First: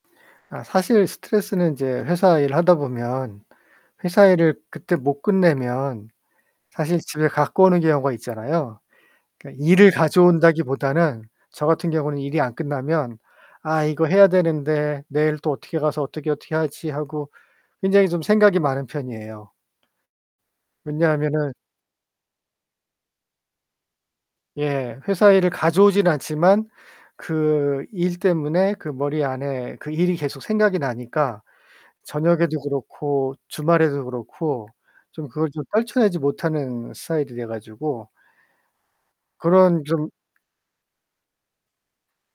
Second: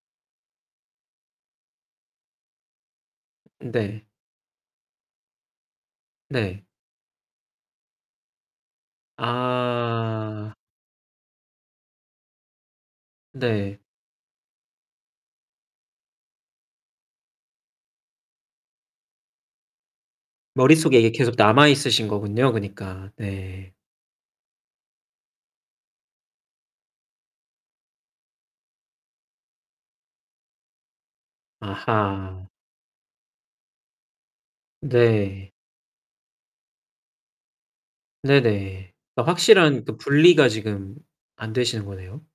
아 사실 스트레스는 인제 회사일 하다 보면 네. 회사 일을 그때 못 끝내면 네. 사실 집에 갖고 오는 경우가 있잖아요. 그러니까 일을 아. 가져온다기보다는 저 같은 경우는 일이 안 끝나면 네. '아 이거 해야 되는데 내일 또 어떻게 가서 어떻게, 어떻게 하지.' 하고 굉장히 좀 생각이 많은 편이에요. 머릿속에 이게 계속 왜냐하면은 남아있으신 거군요 그니까. 네. 예. 회사 일을 가져오진 않지만 그 일 때문에 그 머리 안에 그 일이 계속 생각이 나니까 아하. 저녁에도 그렇고 주말에도 그렇고 좀 그걸 네. 좀 떨쳐내지 못하는 스타일이 돼 가지고 네네. 막 그런 확실한 그 좀 분리가 지금 안 되시는 거네요?